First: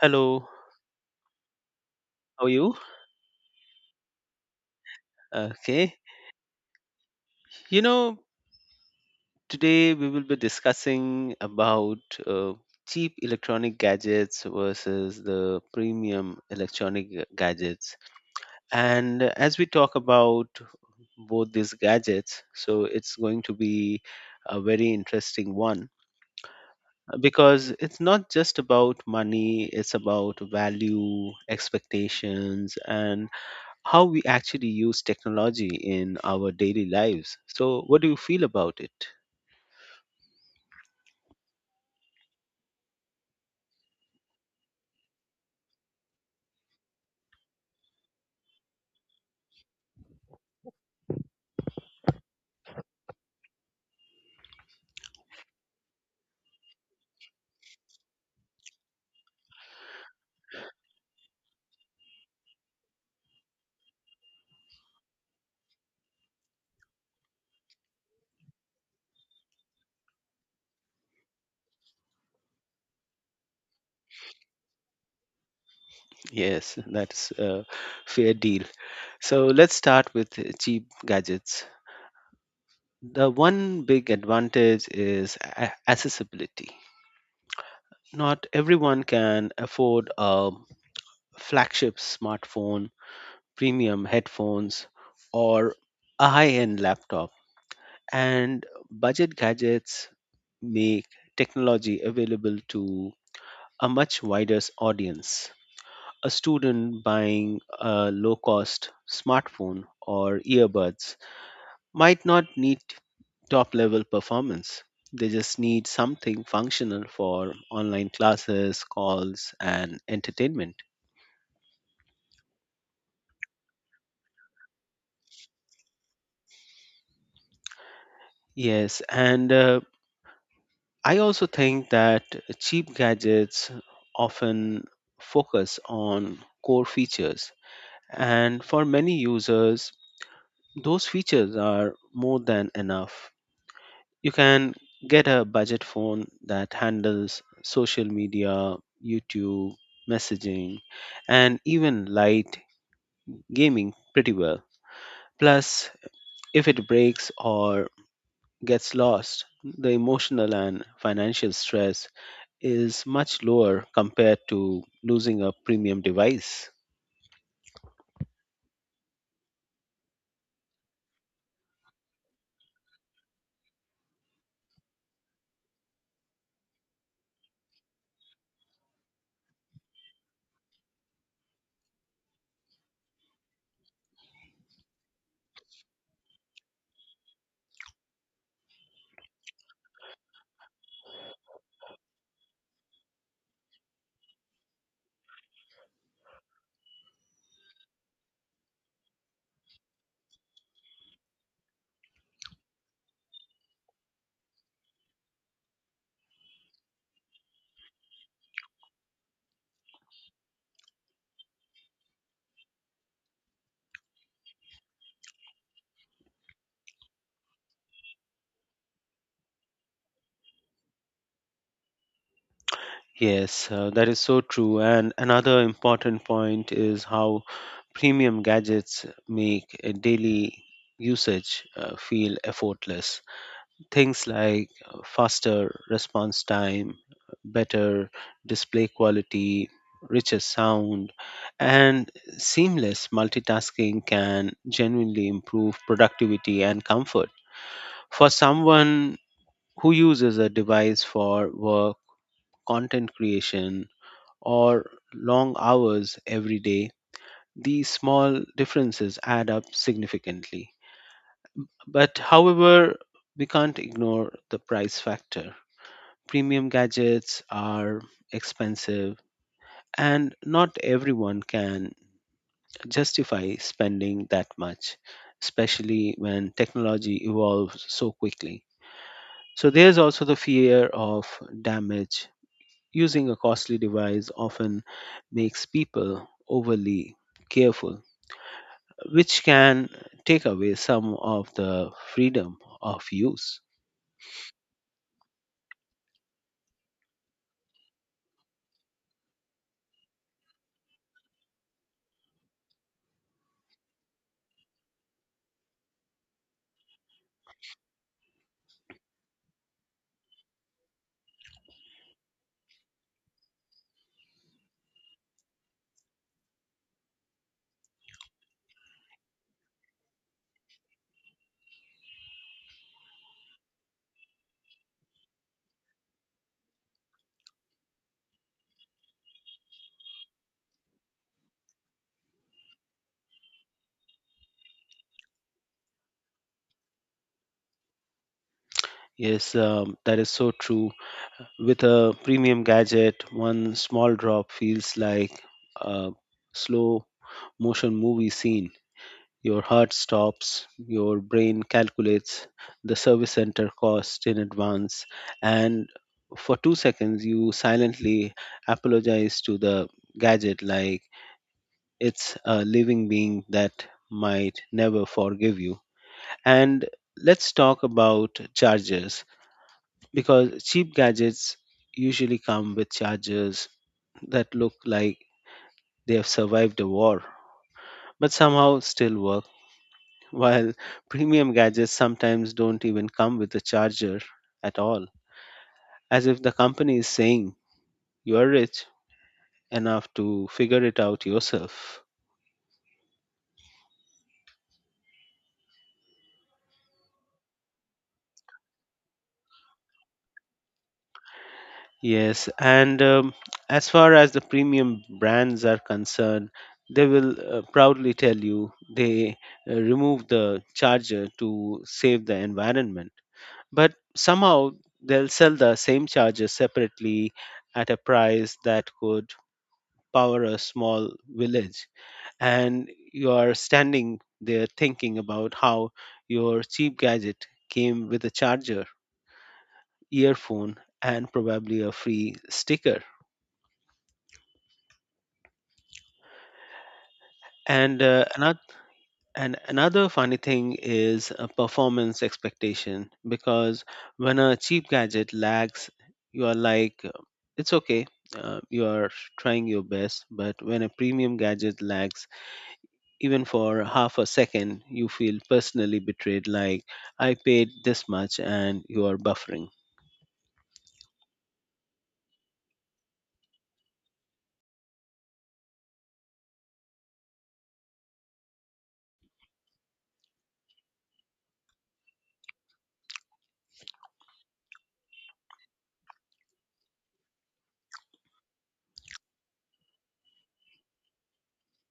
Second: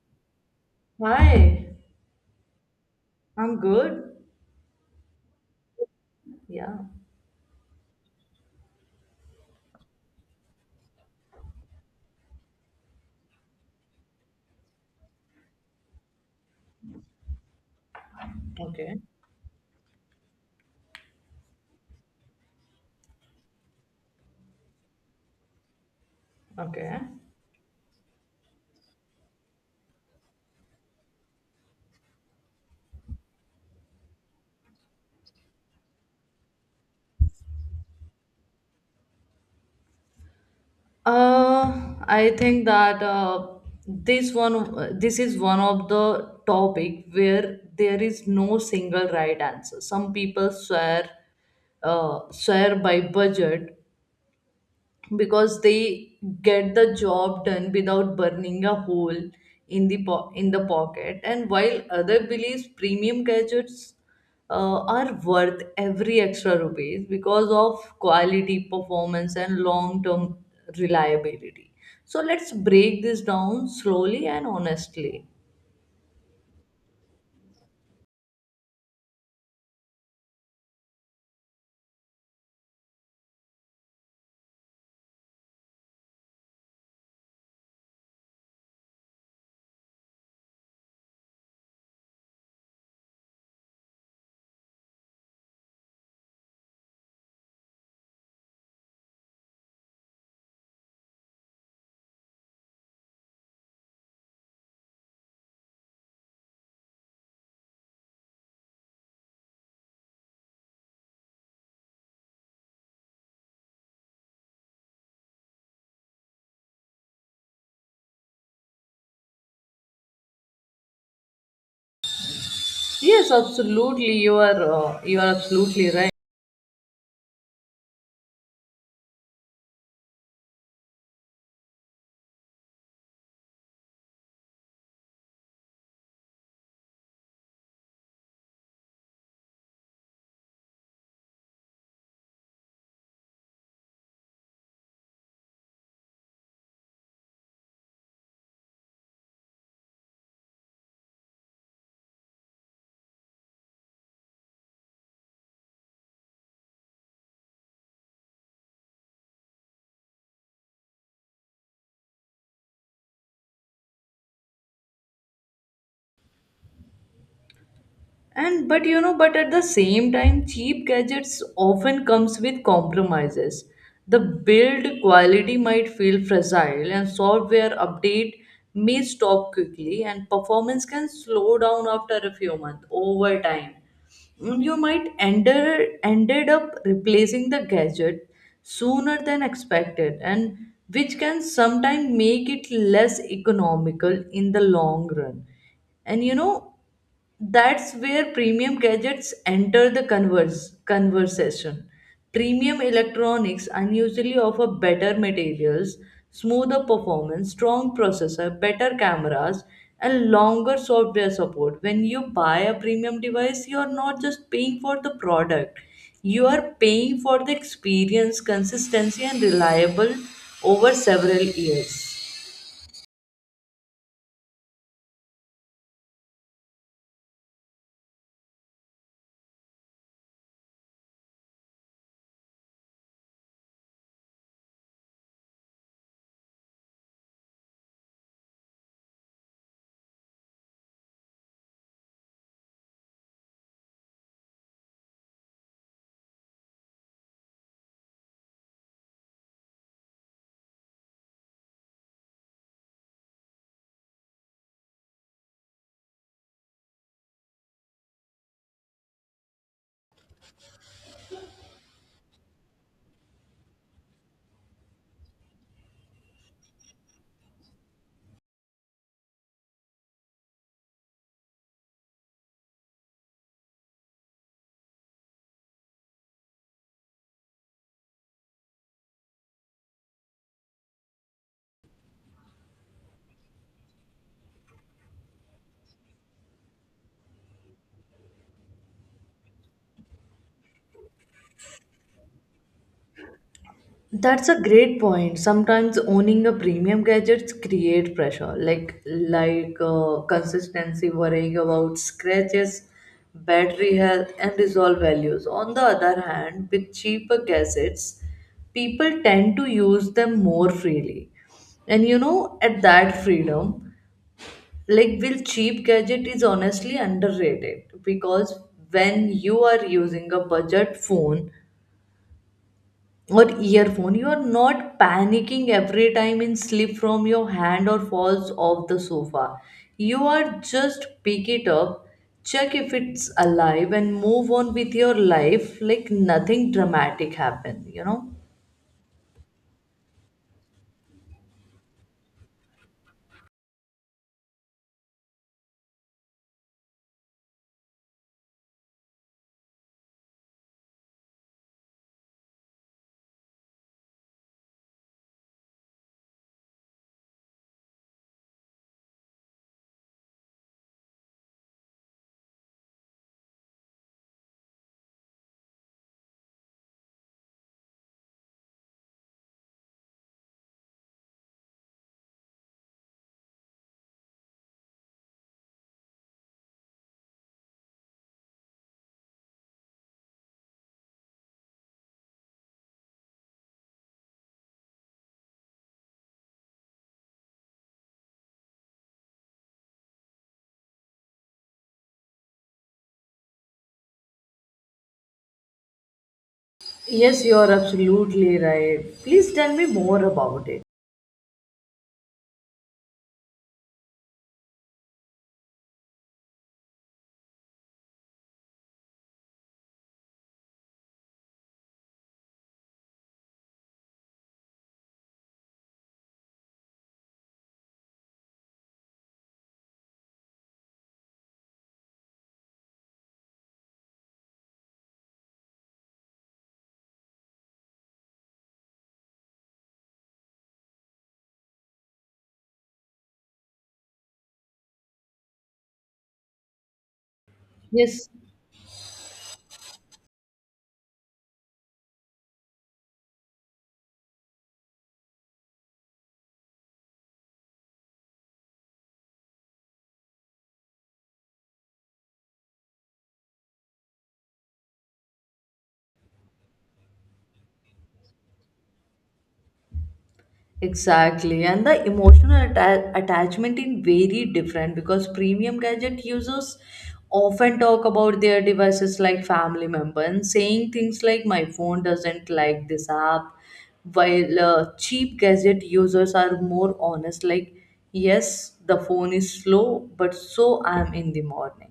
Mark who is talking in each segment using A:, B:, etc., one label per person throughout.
A: Hello,
B: Hi,
A: how are you?
B: I'm good.
A: Okay.
B: Yeah.
A: You know, today we will be discussing about uh, cheap electronic gadgets versus the premium electronic gadgets.
B: Okay.
A: And as we talk about both these gadgets, so it's going to be a very interesting one
B: Okay.
A: because it's not just about money, it's about value, expectations, and how we actually use technology in our daily lives. So, what do you feel about it?
B: I think that this is one of the topic where there is no single right answer. Some people swear by budget, because they get the job done without burning a hole in the pocket, and while other believes premium gadgets are worth every extra rupees because of quality performance and long term reliability. So let's break this down slowly and honestly.
A: Yes, that's a fair deal. So, let's start with cheap gadgets. The one big advantage is accessibility. Not everyone can afford a flagship smartphone, premium headphones, or a high end laptop. And budget gadgets make technology available to a much wider audience. A student buying a low cost smartphone or earbuds might not need top level performance. They just need something functional for online classes, calls, and entertainment.
B: Yes, absolutely, you are absolutely right.
A: Yes, and I also think that cheap gadgets often focus on core features. And for many users, those features are more than enough. You can get a budget phone that handles social media, YouTube, messaging, and even light gaming pretty well. Plus, if it breaks or gets lost, the emotional and financial stress is much lower compared to losing a premium device.
B: And but you know, but at the same time cheap gadgets often comes with compromises. The build quality might feel fragile and software update may stop quickly and performance can slow down after a few months over time. You might ended up replacing the gadget sooner than expected, and which can sometimes make it less economical in the long run. And you know, that's where premium gadgets enter the conversation. Premium electronics unusually offer better materials, smoother performance, strong processor, better cameras, and longer software support. When you buy a premium device, you are not just paying for the product, you are paying for the experience, consistency, and reliable over several years.
A: Yes, that is so true. And another important point is how premium gadgets make a daily usage feel effortless. Things like faster response time, better display quality, richer sound, and seamless multitasking can genuinely improve productivity and comfort. For someone who uses a device for work, content creation, or long hours every day, these small differences add up significantly. But however, we can't ignore the price factor. Premium gadgets are expensive, and not everyone can justify spending that much, especially when technology evolves so quickly. So, there's also the fear of damage. Using a costly device often makes people overly careful, which can take away some of the freedom of use.
B: That's a great point. Sometimes owning a premium gadgets create pressure, like consistency, worrying about scratches, battery health, and resolve values. On the other hand, with cheaper gadgets, people tend to use them more freely. And you know, at that freedom, like will cheap gadget is honestly underrated, because when you are using a budget phone or earphone you are not panicking every time it slip from your hand or falls off the sofa. You are just pick it up, check if it's alive and move on with your life like nothing dramatic happened, you know.
A: Yes, that is so true. With a premium gadget, one small drop feels like a slow motion movie scene. Your heart stops, your brain calculates the service center cost in advance, and for 2 seconds, you silently apologize to the gadget like it's a living being that might never forgive you. And let's talk about chargers because cheap gadgets usually come with chargers that look like they have survived a war but somehow still work, while premium gadgets sometimes don't even come with a charger at all, as if the company is saying you are rich enough to figure it out yourself.
B: Yes, you are absolutely right, please tell me more about it.
A: Yes, and as far as the premium brands are concerned, they will proudly tell you they remove the charger to save the environment. But somehow they'll sell the same charger separately at a price that could power a small village. And you are standing there thinking about how your cheap gadget came with a charger, earphone, and probably a free sticker. And uh,
B: Yes.
A: another and another funny thing is a performance expectation because when a cheap gadget lags, you are like, it's okay, you are trying your best. But when a premium gadget lags, even for half a second, you feel personally betrayed. Like, I paid this much and you are buffering.
B: Exactly, and the emotional attachment in very different, because premium gadget users often talk about their devices like family member and saying things like my phone doesn't like this app, while cheap gadget users are more honest like yes the phone is slow but so I'm in the morning.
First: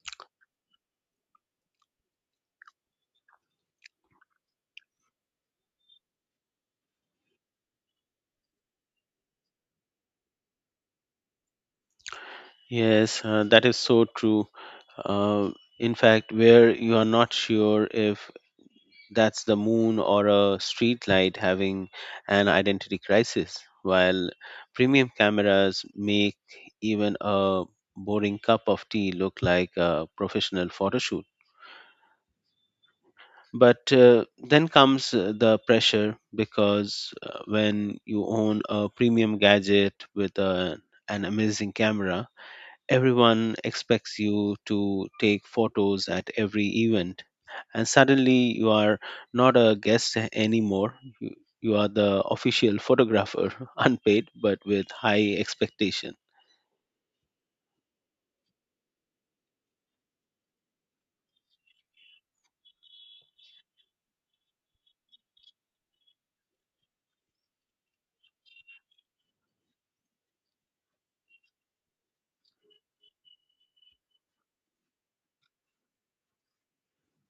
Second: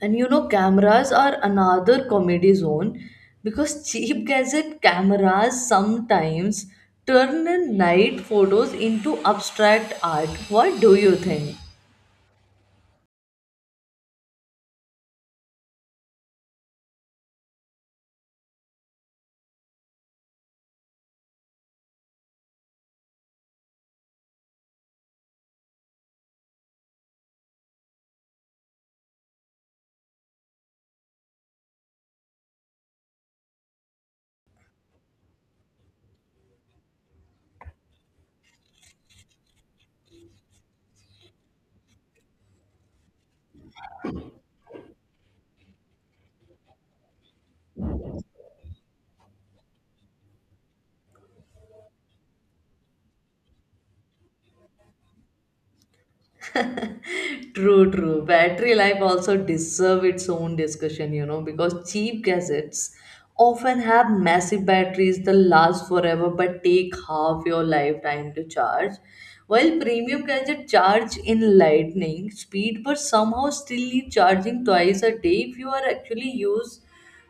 B: And you know, cameras are another comedy zone because cheap gadget cameras sometimes turn night photos into abstract art. What do you think?
A: Yes, that is so true. Uh, in fact, where you are not sure if that's the moon or a street light having an identity crisis, while premium cameras make even a boring cup of tea look like a professional photo shoot. But then comes the pressure because when you own a premium gadget with an amazing camera, everyone expects you to take photos at every event, and suddenly you are not a guest anymore. You are the official photographer, unpaid but with high expectation.
B: True, true. Battery life also deserve its own discussion, you know, because cheap gadgets often have massive batteries that last forever but take half your lifetime to charge. While premium gadgets charge in lightning speed but somehow still need charging twice a day if you are actually use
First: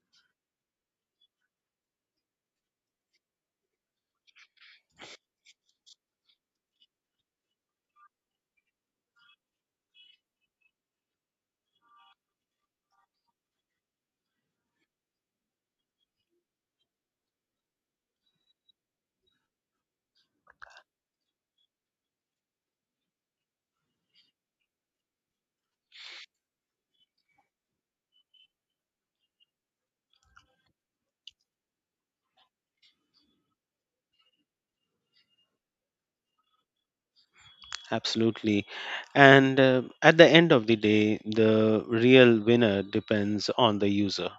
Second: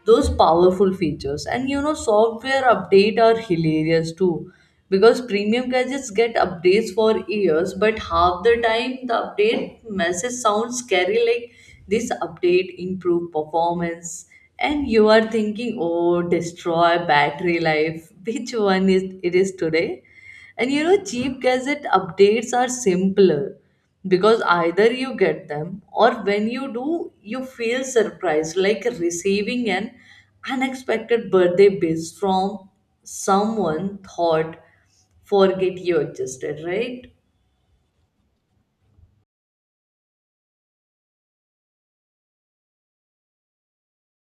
B: those powerful features. And you know, software update are hilarious too, because premium gadgets get updates for years but half the time the update message sounds scary like this update improve performance and you are thinking oh destroy battery life which one is it is today. And you know, cheap gadget updates are simpler because either you get them or when you do, you feel surprised like receiving an unexpected birthday wish from someone thought forget you existed, right?
A: Absolutely. And at the end of the day, the real winner depends on the user.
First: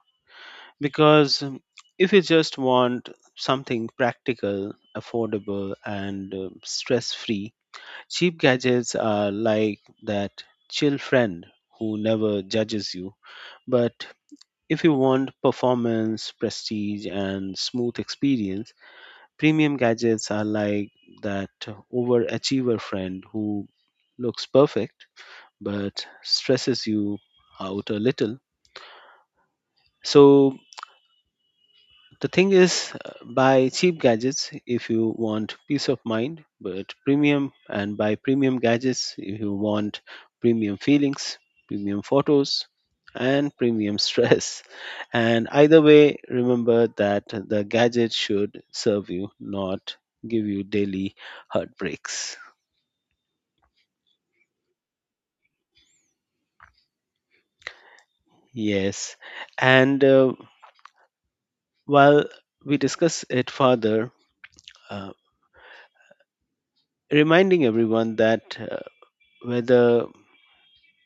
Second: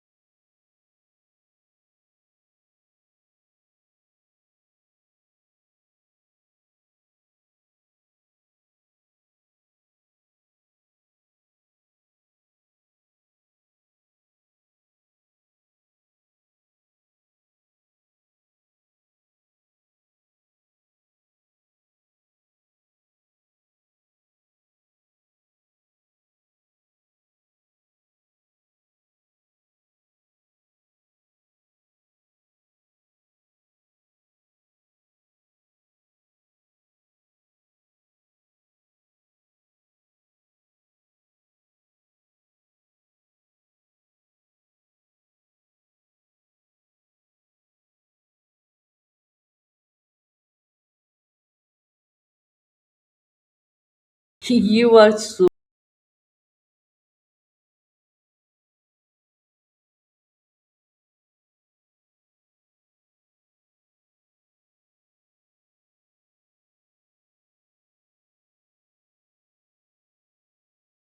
A: Because if you just want something practical, affordable, and stress free, cheap gadgets are like that chill friend who never judges you. But if you want performance, prestige, and smooth experience, premium gadgets are like that overachiever friend who looks perfect but stresses you out a little. So, the thing is, buy cheap gadgets if you want peace of mind, but premium, and buy premium gadgets if you want premium feelings, premium photos, and premium stress. And either way, remember that the gadget should serve you, not give you daily heartbreaks.
B: You are so.
A: Yes. And while we discuss it further, uh, reminding everyone that whether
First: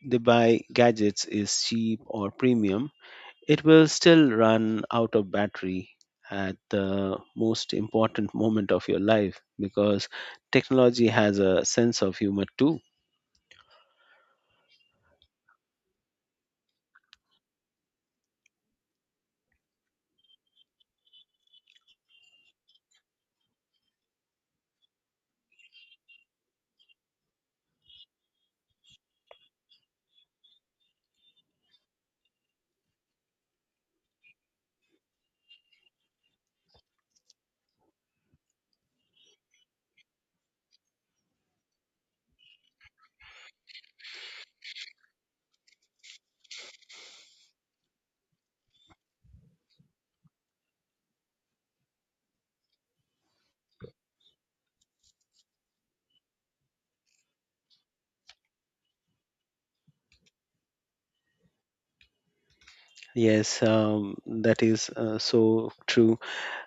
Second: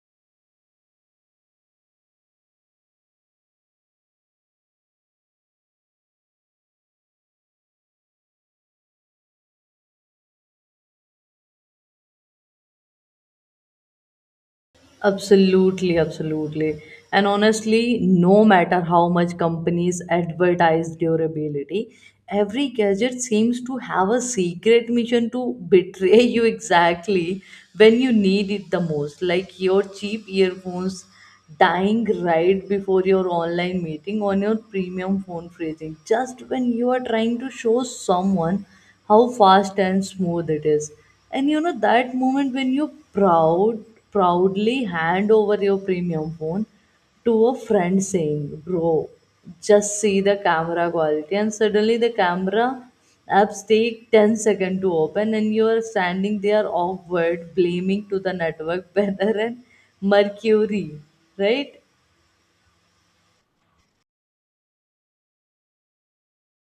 A: they buy gadgets is cheap or premium, it will still run out of battery at the most important moment of your life because technology has a sense of humor too.
B: Absolutely, absolutely. And honestly, no matter how much companies advertise durability, every gadget seems to have a secret mission to betray you exactly when you need it the most. Like your cheap earphones dying right before your online meeting on your premium phone phrasing, just when you are trying to show someone how fast and smooth it is. And you know that moment when you proud proudly hand over your premium phone to a friend saying bro just see the camera quality and suddenly the camera apps take 10 seconds to open and you are standing there awkward blaming to the network weather and mercury, right.
A: Yes, that is so true.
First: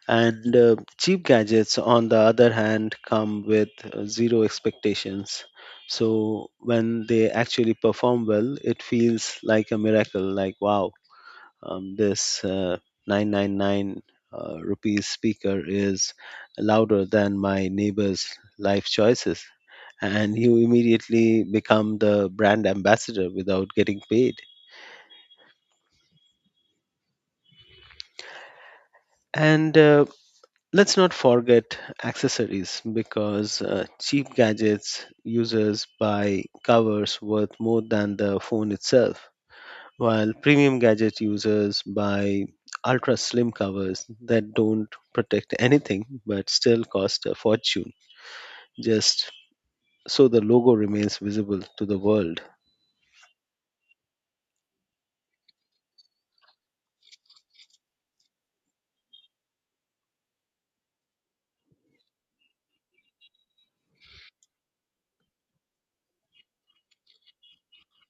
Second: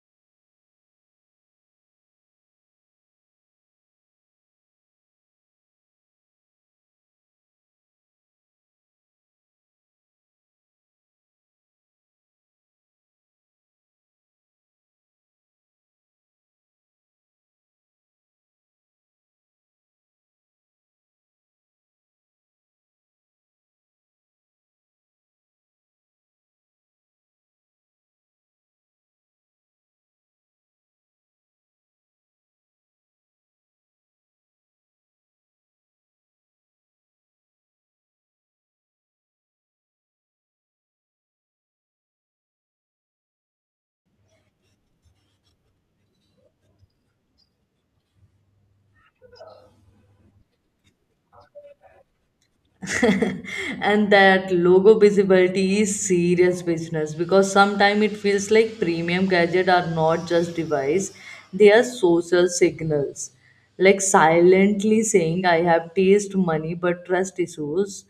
A: And cheap gadgets, on the other hand, come with zero expectations. So when they actually perform well, it feels like a miracle, like wow, this 999 rupees speaker is louder than my neighbor's life choices, and you immediately become the brand ambassador without getting paid. And let's not forget accessories because cheap gadgets users buy covers worth more than the phone itself, while premium gadget users buy ultra slim covers that don't protect anything but still cost a fortune, just so the logo remains visible to the world.
B: And that logo visibility is serious business because sometimes it feels like premium gadget are not just device, they are social signals, like silently saying I have taste money but trust issues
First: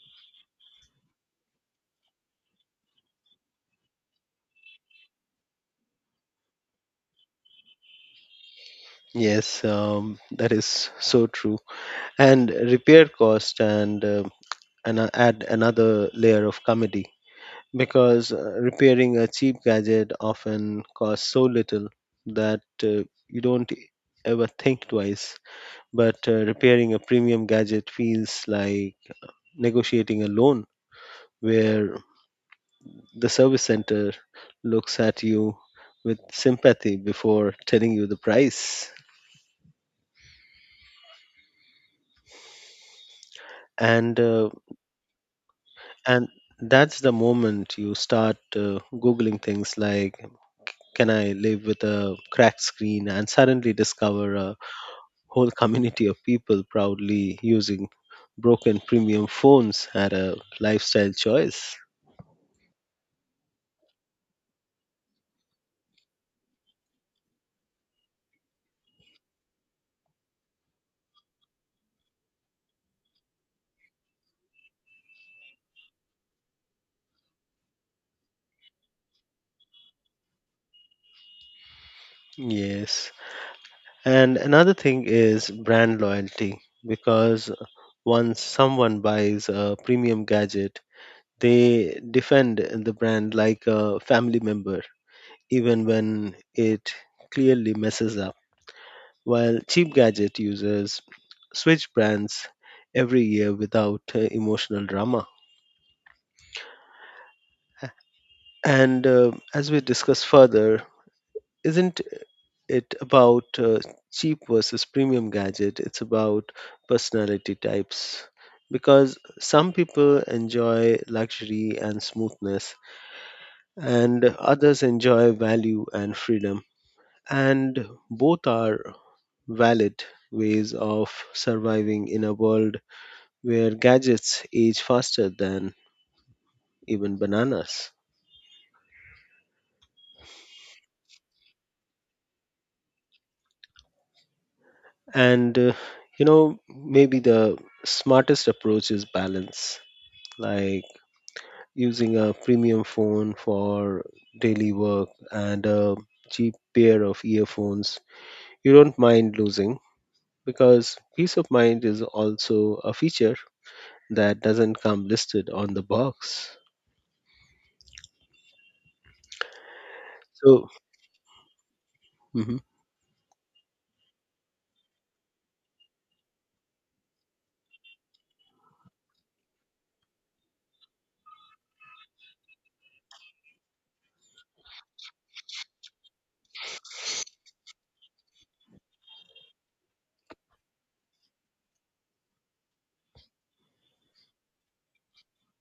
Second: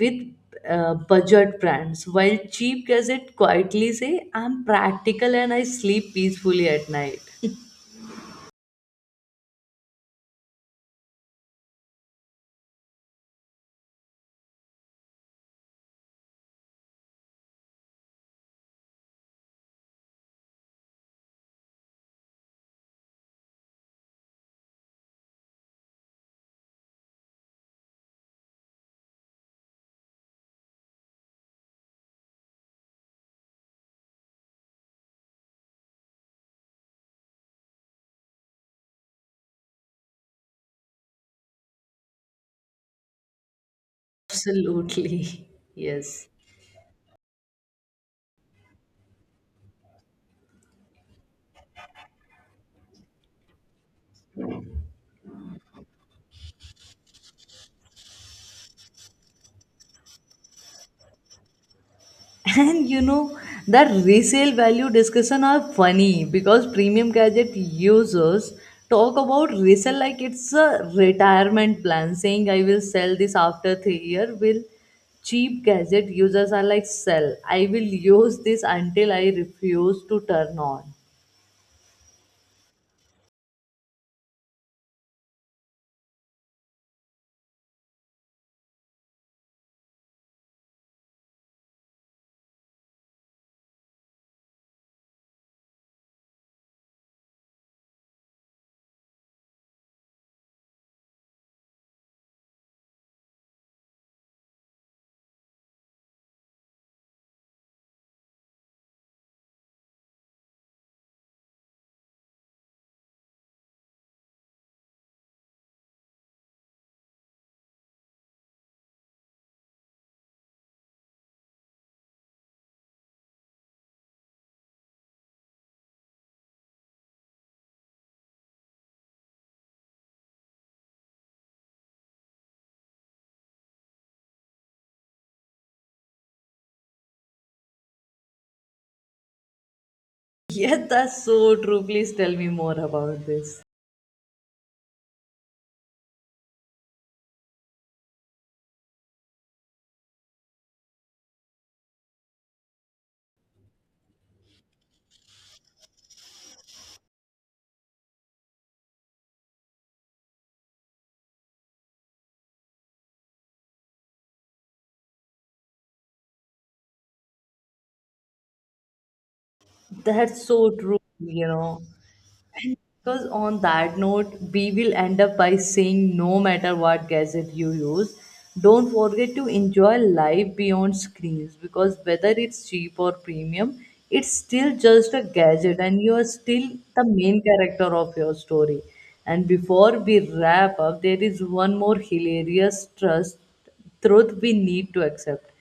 B: with budget brands, while cheap gadget quietly say I'm practical and I sleep peacefully at night.
A: Yes, that is so true. And repair cost and add another layer of comedy because repairing a cheap gadget often costs so little that you don't ever think twice, but repairing a premium gadget feels like negotiating a loan where the service center looks at you with sympathy before telling you the price. and uh,
B: Absolutely. Yes.
A: and that's the moment you start googling things like, can I live with a cracked screen, and suddenly discover a whole community of people proudly using broken premium phones at a lifestyle choice.
B: And you know, that resale value discussion are funny because premium gadget users talk about resale like it's a retirement plan, saying I will sell this after 3 years. Will cheap gadget users are like sell. I will use this until I refuse to turn on.
A: Yes. And another thing is brand loyalty because once someone buys a premium gadget, they defend the brand like a family member, even when it clearly messes up. While cheap gadget users switch brands every year without emotional drama. And as we discuss further, isn't it about cheap versus premium gadget, it's about personality types because some people enjoy luxury and smoothness and others enjoy value and freedom, and both are valid ways of surviving in a world where gadgets age faster than even bananas.
B: Yes, that's so true. Please tell me more about this.
A: And maybe the smartest approach is balance, like using a premium phone for daily work and a cheap pair of earphones you don't mind losing, because peace of mind is also a feature that doesn't come listed on the box.
B: That's
A: So,
B: so true, you know.
A: Mhm.
B: Because on that note, we will end up by saying no matter what gadget you use, don't forget to enjoy life beyond screens because whether it's cheap or premium, it's still just a gadget and you are still the main character of your story. And before we wrap up, there is one more hilarious trust truth we need to accept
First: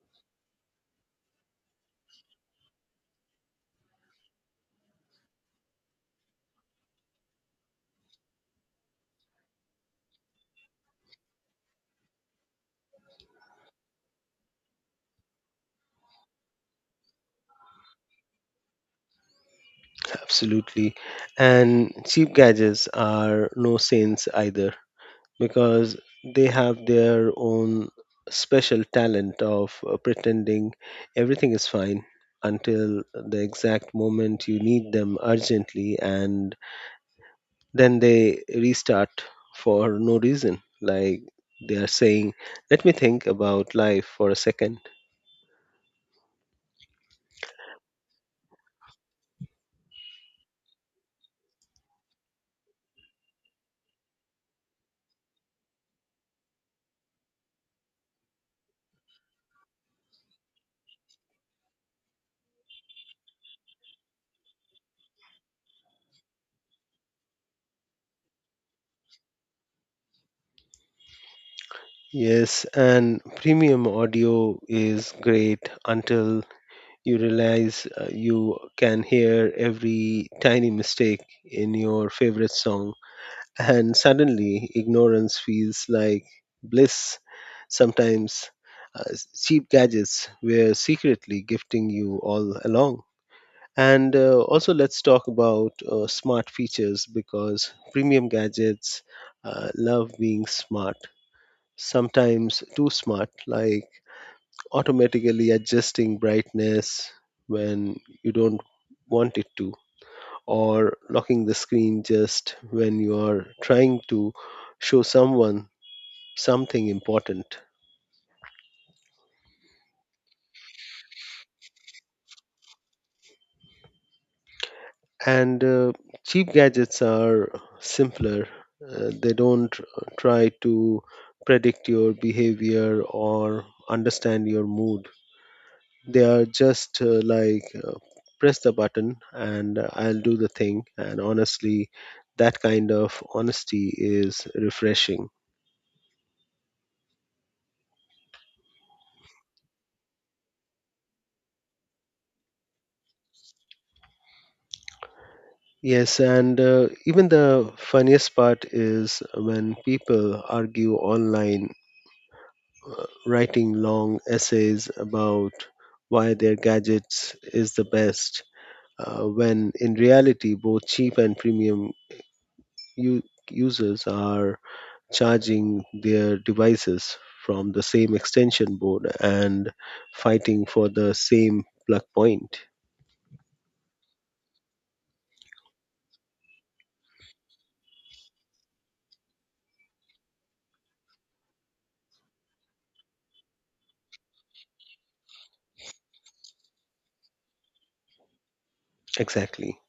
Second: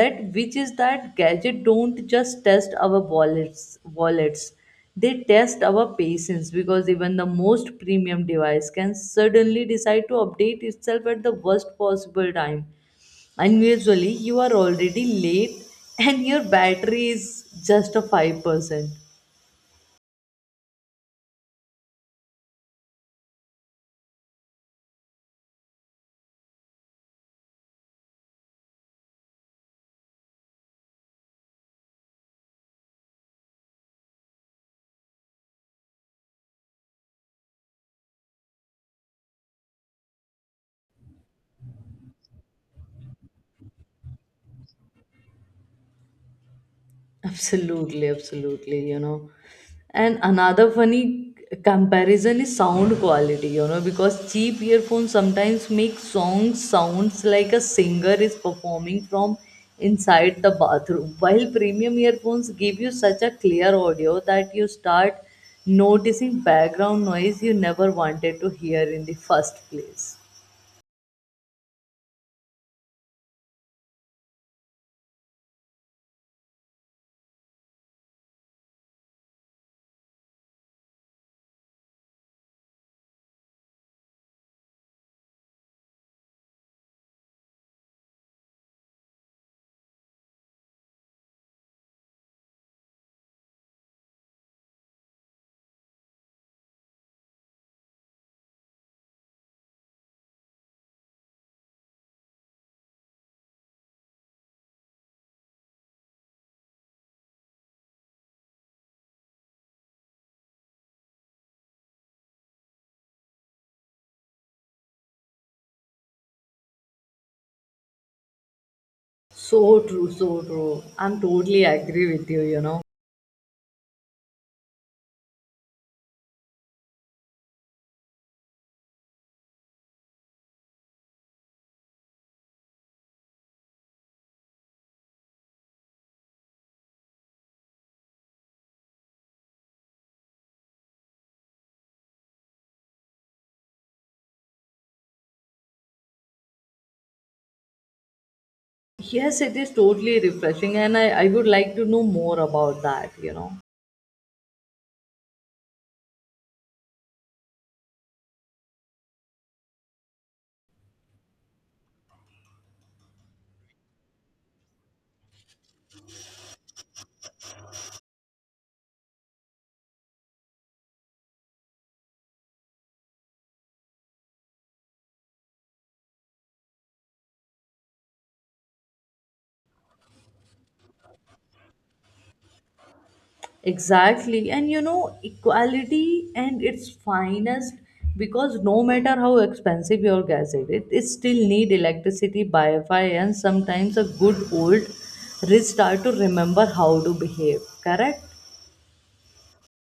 B: that, which is that gadget don't just test our wallets, they test our patience because even the most premium device can suddenly decide to update itself at the worst possible time, and usually you are already late and your battery is just a 5%.
A: Absolutely. And cheap gadgets are no saints either, because they have their own special talent of pretending everything is fine until the exact moment you need them urgently, and then they restart for no reason, like they are saying, let me think about life for a second.
B: Absolutely, absolutely, you know. And another funny comparison is sound quality, you know, because cheap earphones sometimes make songs sounds like a singer is performing from inside the bathroom, while premium earphones give you such a clear audio that you start noticing background noise you never wanted to hear in the first place.
A: Yes, and premium audio is great until you realize you can hear every tiny mistake in your favorite song, and suddenly ignorance feels like bliss. Sometimes cheap gadgets were secretly gifting you all along. And also, let's talk about smart features because premium gadgets love being smart, sometimes too smart, like automatically adjusting brightness when you don't want it to, or locking the screen just when you are trying to show someone something important.
B: So true, so true. I'm totally agree with you, you know.
A: And cheap gadgets are simpler. They don't try to predict your behavior or understand your mood. They are just like, press the button and I'll do the thing. And honestly, that kind of honesty is refreshing.
B: Yes, it is totally refreshing, and I would like to know more about that, you know.
A: Yes, and even the funniest part is when people argue online, writing long essays about why their gadgets is the best, when in reality, both cheap and premium u- users are charging their devices from the same extension board and fighting for the same plug point.
B: Exactly. And you know, equality and its finest because no matter how expensive your gas is, it still need electricity, Wi-Fi, and sometimes a good old restart to remember how to behave. Correct?
A: Exactly.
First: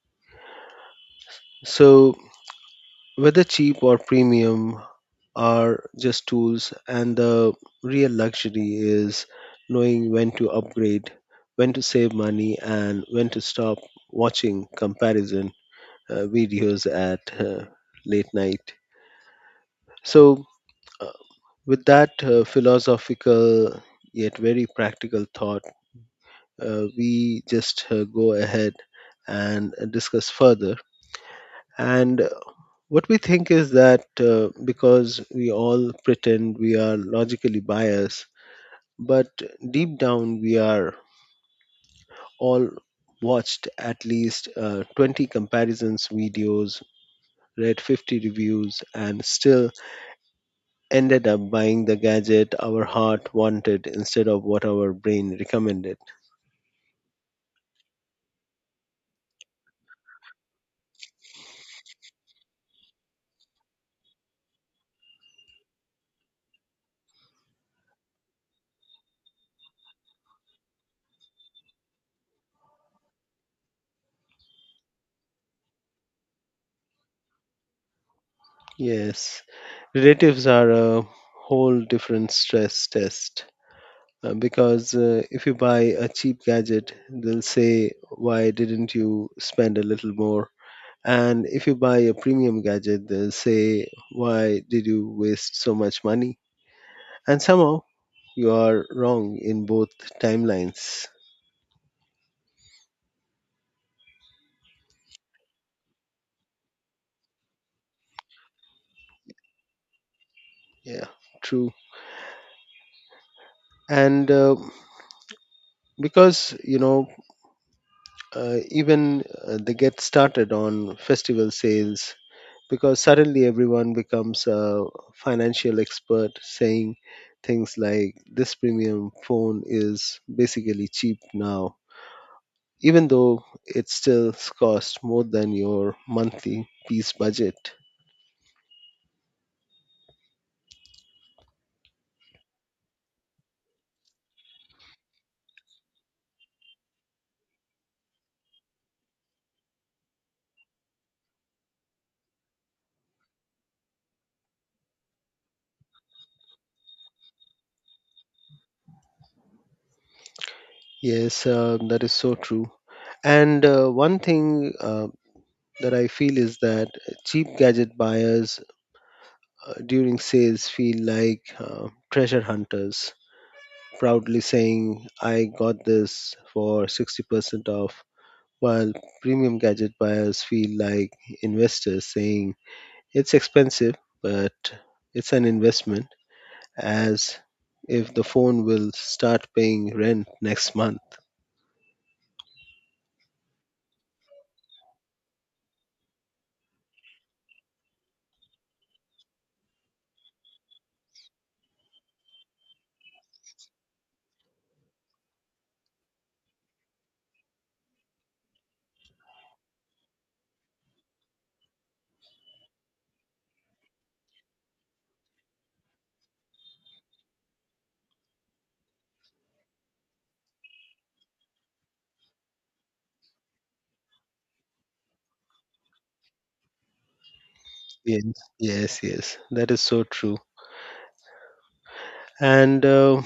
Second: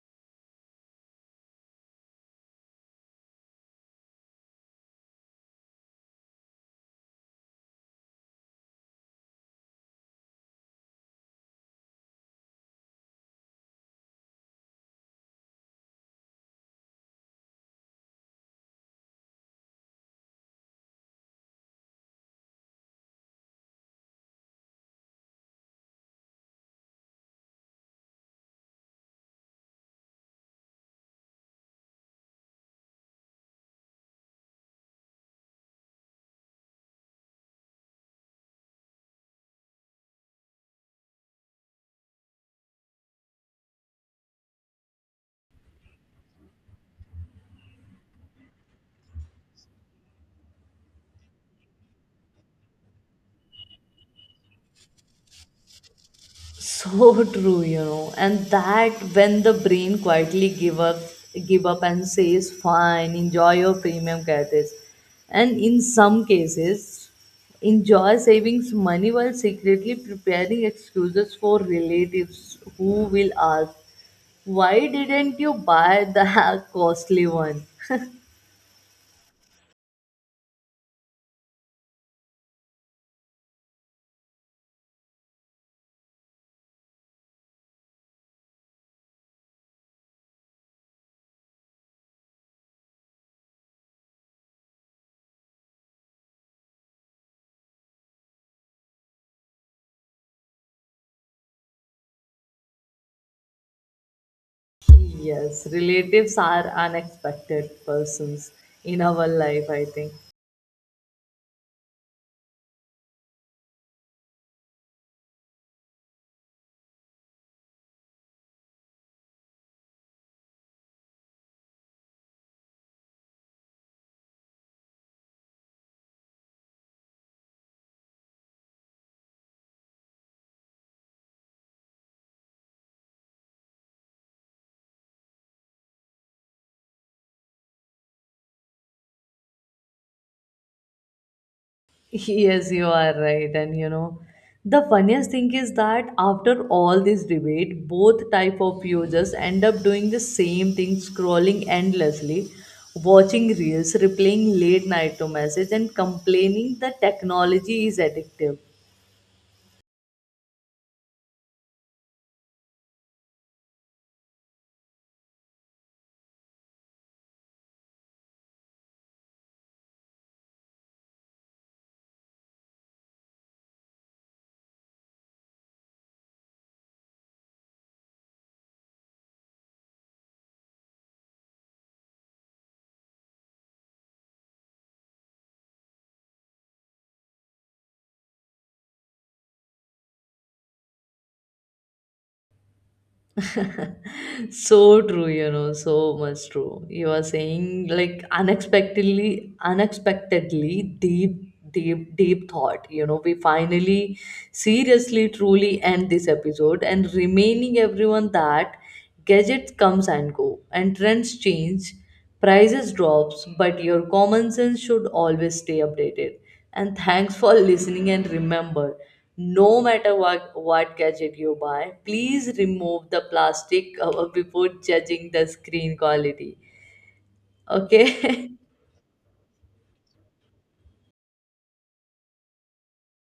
A: So, whether cheap or premium are just tools, and the real luxury is knowing when to upgrade, when to save money, and when to stop watching comparison videos at late night. So, uh, with that philosophical yet very practical thought, we just go ahead and discuss further. And what we think is that because we all pretend we are logically biased, but deep down we are all watched at least 20 comparisons videos, read 50 reviews, and still ended up buying the gadget our heart wanted instead of what our brain recommended.
B: So true, you know. And that when the brain quietly give up and says fine enjoy your premium credits, and in some cases enjoy savings money while secretly preparing excuses for relatives who will ask why didn't you buy the costly one.
A: Yes, relatives are a whole different stress test. Because if you buy a cheap gadget, they'll say, why didn't you spend a little more? And if you buy a premium gadget, they'll say, why did you waste so much money? And somehow you are wrong in both timelines.
B: Yes, relatives are unexpected persons in our life, I think.
A: Yeah, true. And Because, you know, even they get started on festival sales because suddenly everyone becomes a financial expert saying things like this premium phone is basically cheap now, even though it still costs more than your monthly piece budget.
B: Yes, you are right. And you know, the funniest thing is that after all this debate, both type of users end up doing the same thing, scrolling endlessly, watching reels, replying late night to message, and complaining that technology is addictive.
A: Yes, that is so true. And one thing That I feel is that cheap gadget buyers, during sales, feel like treasure hunters proudly saying I got this for 60% off, while premium gadget buyers feel like investors saying it's expensive, but it's an investment, as if the phone will start paying rent next month.
B: So true, you know, so much true you are saying like unexpectedly deep thought, you know. We finally seriously truly end this episode and remaining everyone that gadgets comes and go and trends change. Prices drops, but your common sense should always stay updated. And thanks for listening and remember, no matter what gadget you buy, please remove the plastic cover before judging the screen quality.
A: Yes,
B: Okay?
A: yes, yes. That is so true. And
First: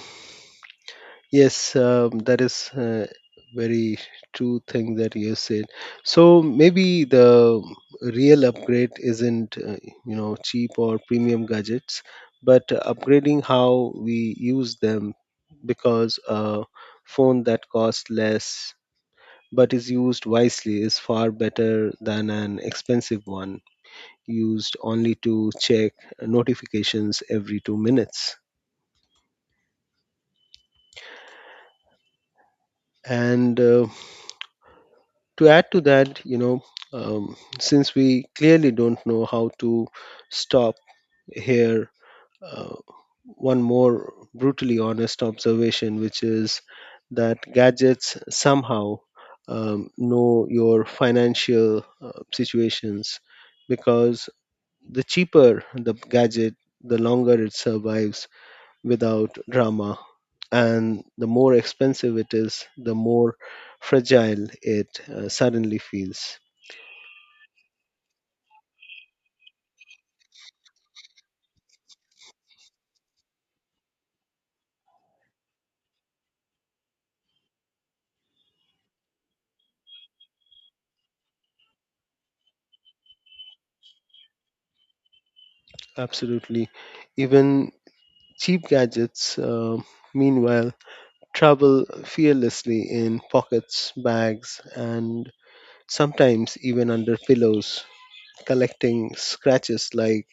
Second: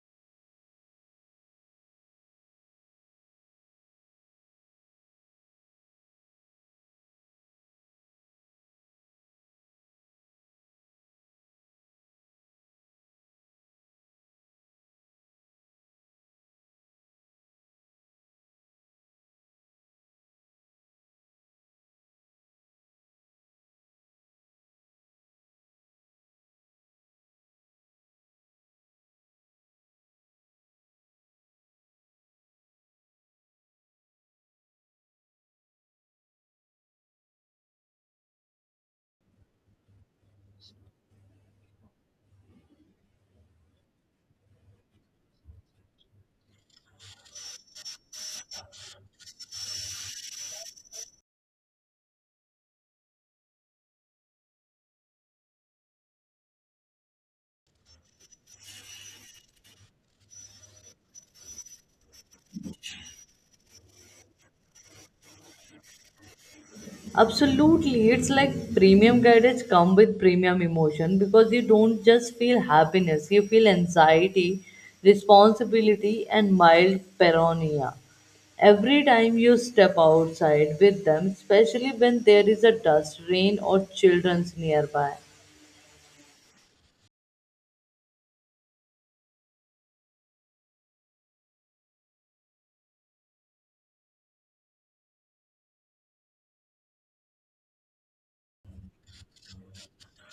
A: Yes, that is Very true thing that you said. So maybe the real upgrade isn't, you know, cheap or premium gadgets, but upgrading how we use them, because a phone that costs less but is used wisely is far better than an expensive one used only to check notifications every 2 minutes. And To add to that, since we clearly don't know how to stop here, uh, one more brutally honest observation, which is that gadgets somehow know your financial situations, because the cheaper the gadget, the longer it survives without drama. And the more expensive it is, the more fragile it suddenly feels.
B: Absolutely, it's like premium gadgets come with premium emotion because you don't just feel happiness, you feel anxiety, responsibility, and mild paranoia. Every time you step outside with them, especially when there is a dust, rain, or children's nearby.
A: Absolutely. Even cheap gadgets, meanwhile, travel fearlessly in pockets, bags, and sometimes even under pillows, collecting scratches like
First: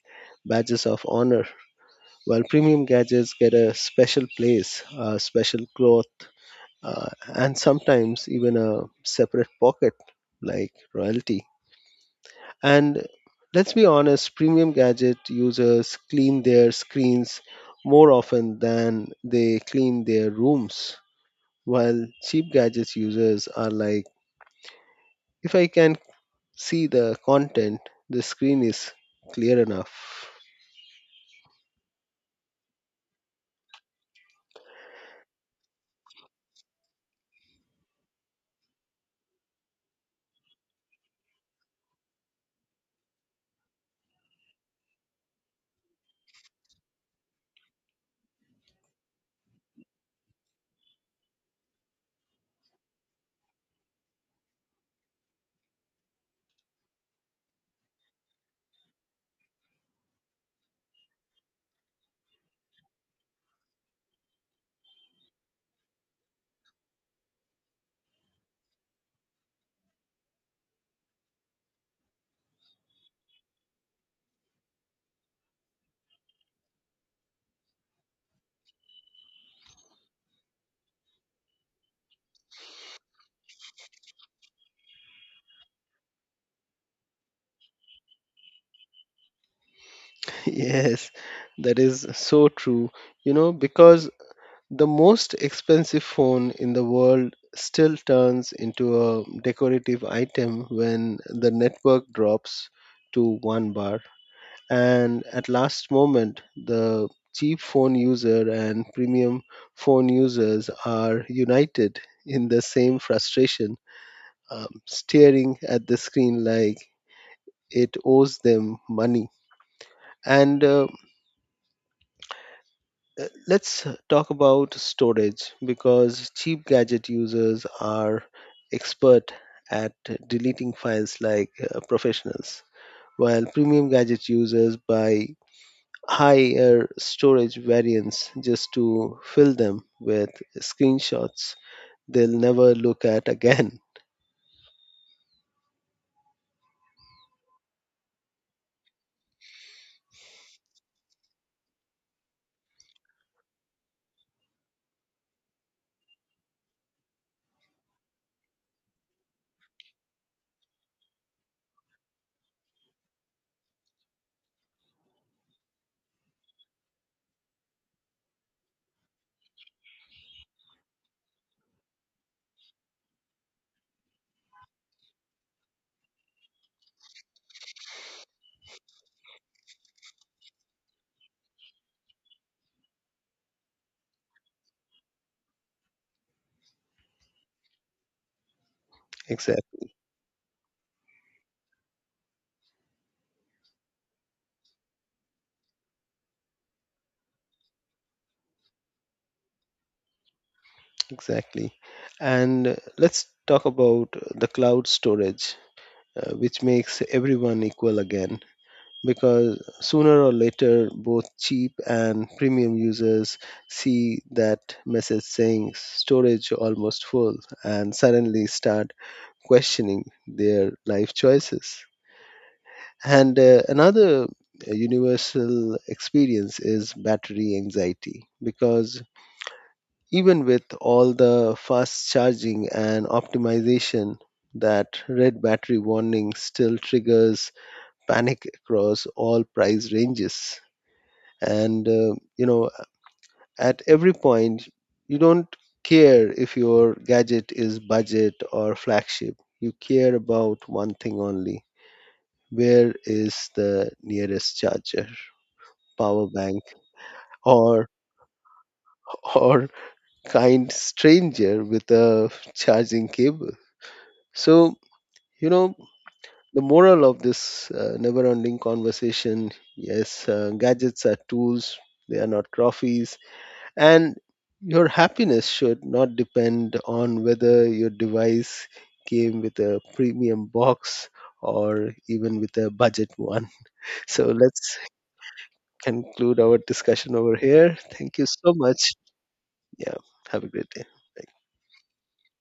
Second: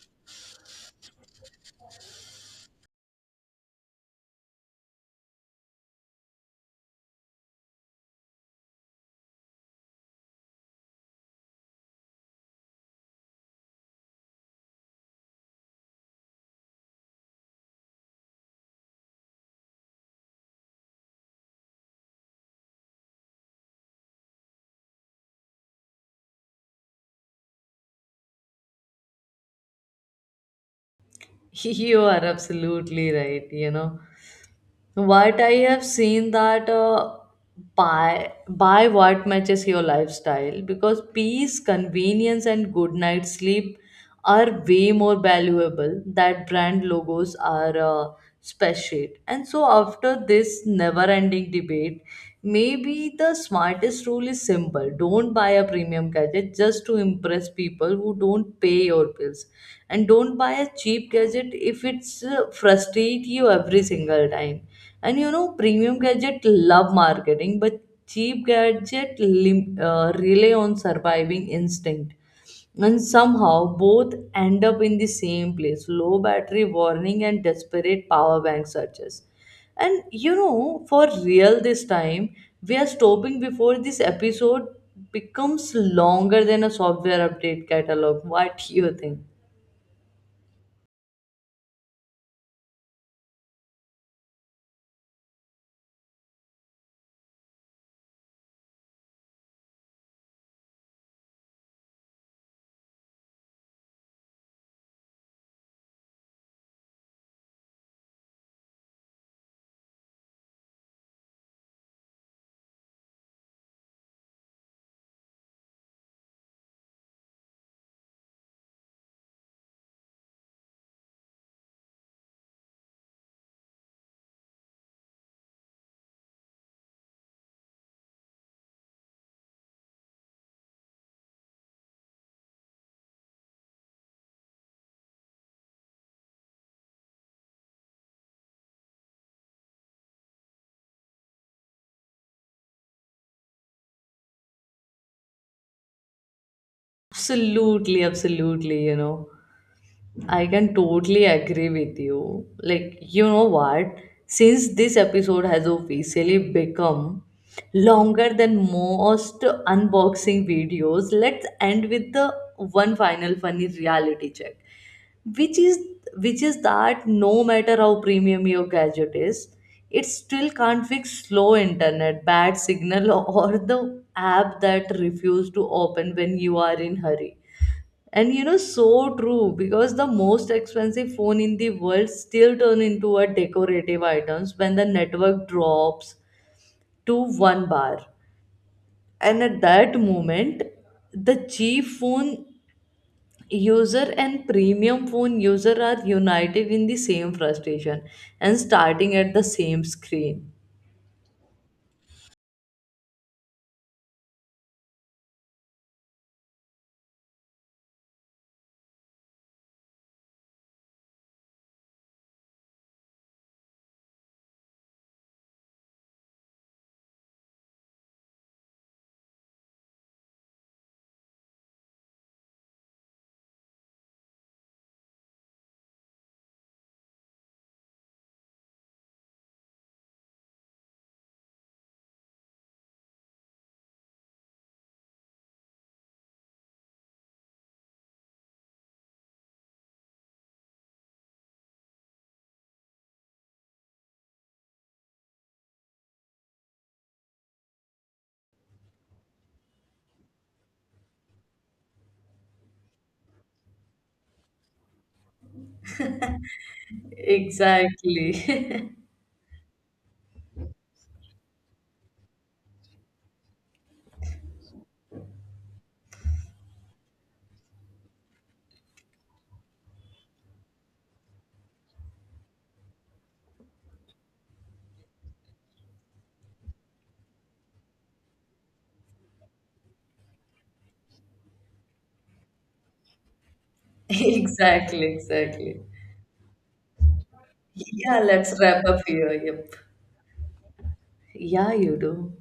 A: badges of honor. While premium gadgets get a special place, a special cloth, and sometimes even a separate pocket like royalty. And let's be honest, premium gadget users clean their screens more often than they clean their rooms, while cheap gadgets users are like, if I can see the content, the screen is clear enough.
B: You are absolutely right, you know. What I have seen that buy what matches your lifestyle because peace, convenience, and good night sleep are way more valuable that brand logos are spreadsheet. And so after this never-ending debate, maybe the smartest rule is simple don't buy a premium gadget just to impress people who don't pay your bills. And don't buy a cheap gadget if it's frustrate you every single time. And you know, premium gadget love marketing, but cheap gadget rely on surviving instinct and somehow both end up in the same place low battery warning and desperate power bank searches. And you know for real this time we are stopping before this episode becomes longer than a software update catalog, what do you think?
A: Yes, that is so true. You know, because the most expensive phone in the world still turns into a decorative item when the network drops to one bar, and at last moment the cheap phone user and premium phone users are united in the same frustration, staring at the screen like it owes them money. And Let's talk about storage, because cheap gadget users are expert at deleting files like professionals, while premium gadget users buy high air storage variants just to fill them with screenshots they'll never look at again.
B: Absolutely, absolutely, you know. I can totally agree with you. Like, you know what? Since this episode has officially become longer than most unboxing videos, let's end with the one final funny reality check. Which is which is that no matter how premium your gadget is, it still can't fix slow internet, bad signal, or the app that refuses to open when you are in hurry. And you know, so true because the most expensive phone in the world still turn into a decorative items when the network drops to one bar. And at
A: Exactly.
B: that moment, the cheap phone user and premium phone user are united in the same frustration and starting at the same screen.
A: Exactly. And Let's talk about the cloud storage, which makes everyone equal again. Because sooner or later, both cheap and premium users see that message saying storage almost full, and suddenly start questioning their life choices. And another universal experience is battery anxiety, because even with all the fast charging and optimization, that red battery warning still triggers panic across all price ranges. And you know, at every point, you don't care if your gadget is budget or flagship, you care about one thing only: where is the nearest charger? Power bank, or
B: Exactly.
A: or kind stranger with a charging cable. So you know, the moral of this never ending conversation: yes, gadgets are tools, they are not trophies, and your happiness should not depend on whether your device came with a premium box or even with a budget one. So let's
B: Exactly, exactly.
A: conclude our discussion over here. Thank
B: Yeah,
A: you so
B: let's wrap
A: much.
B: up here. Yep.
A: Yeah. Have a great day. Bye.
B: Yeah, you do.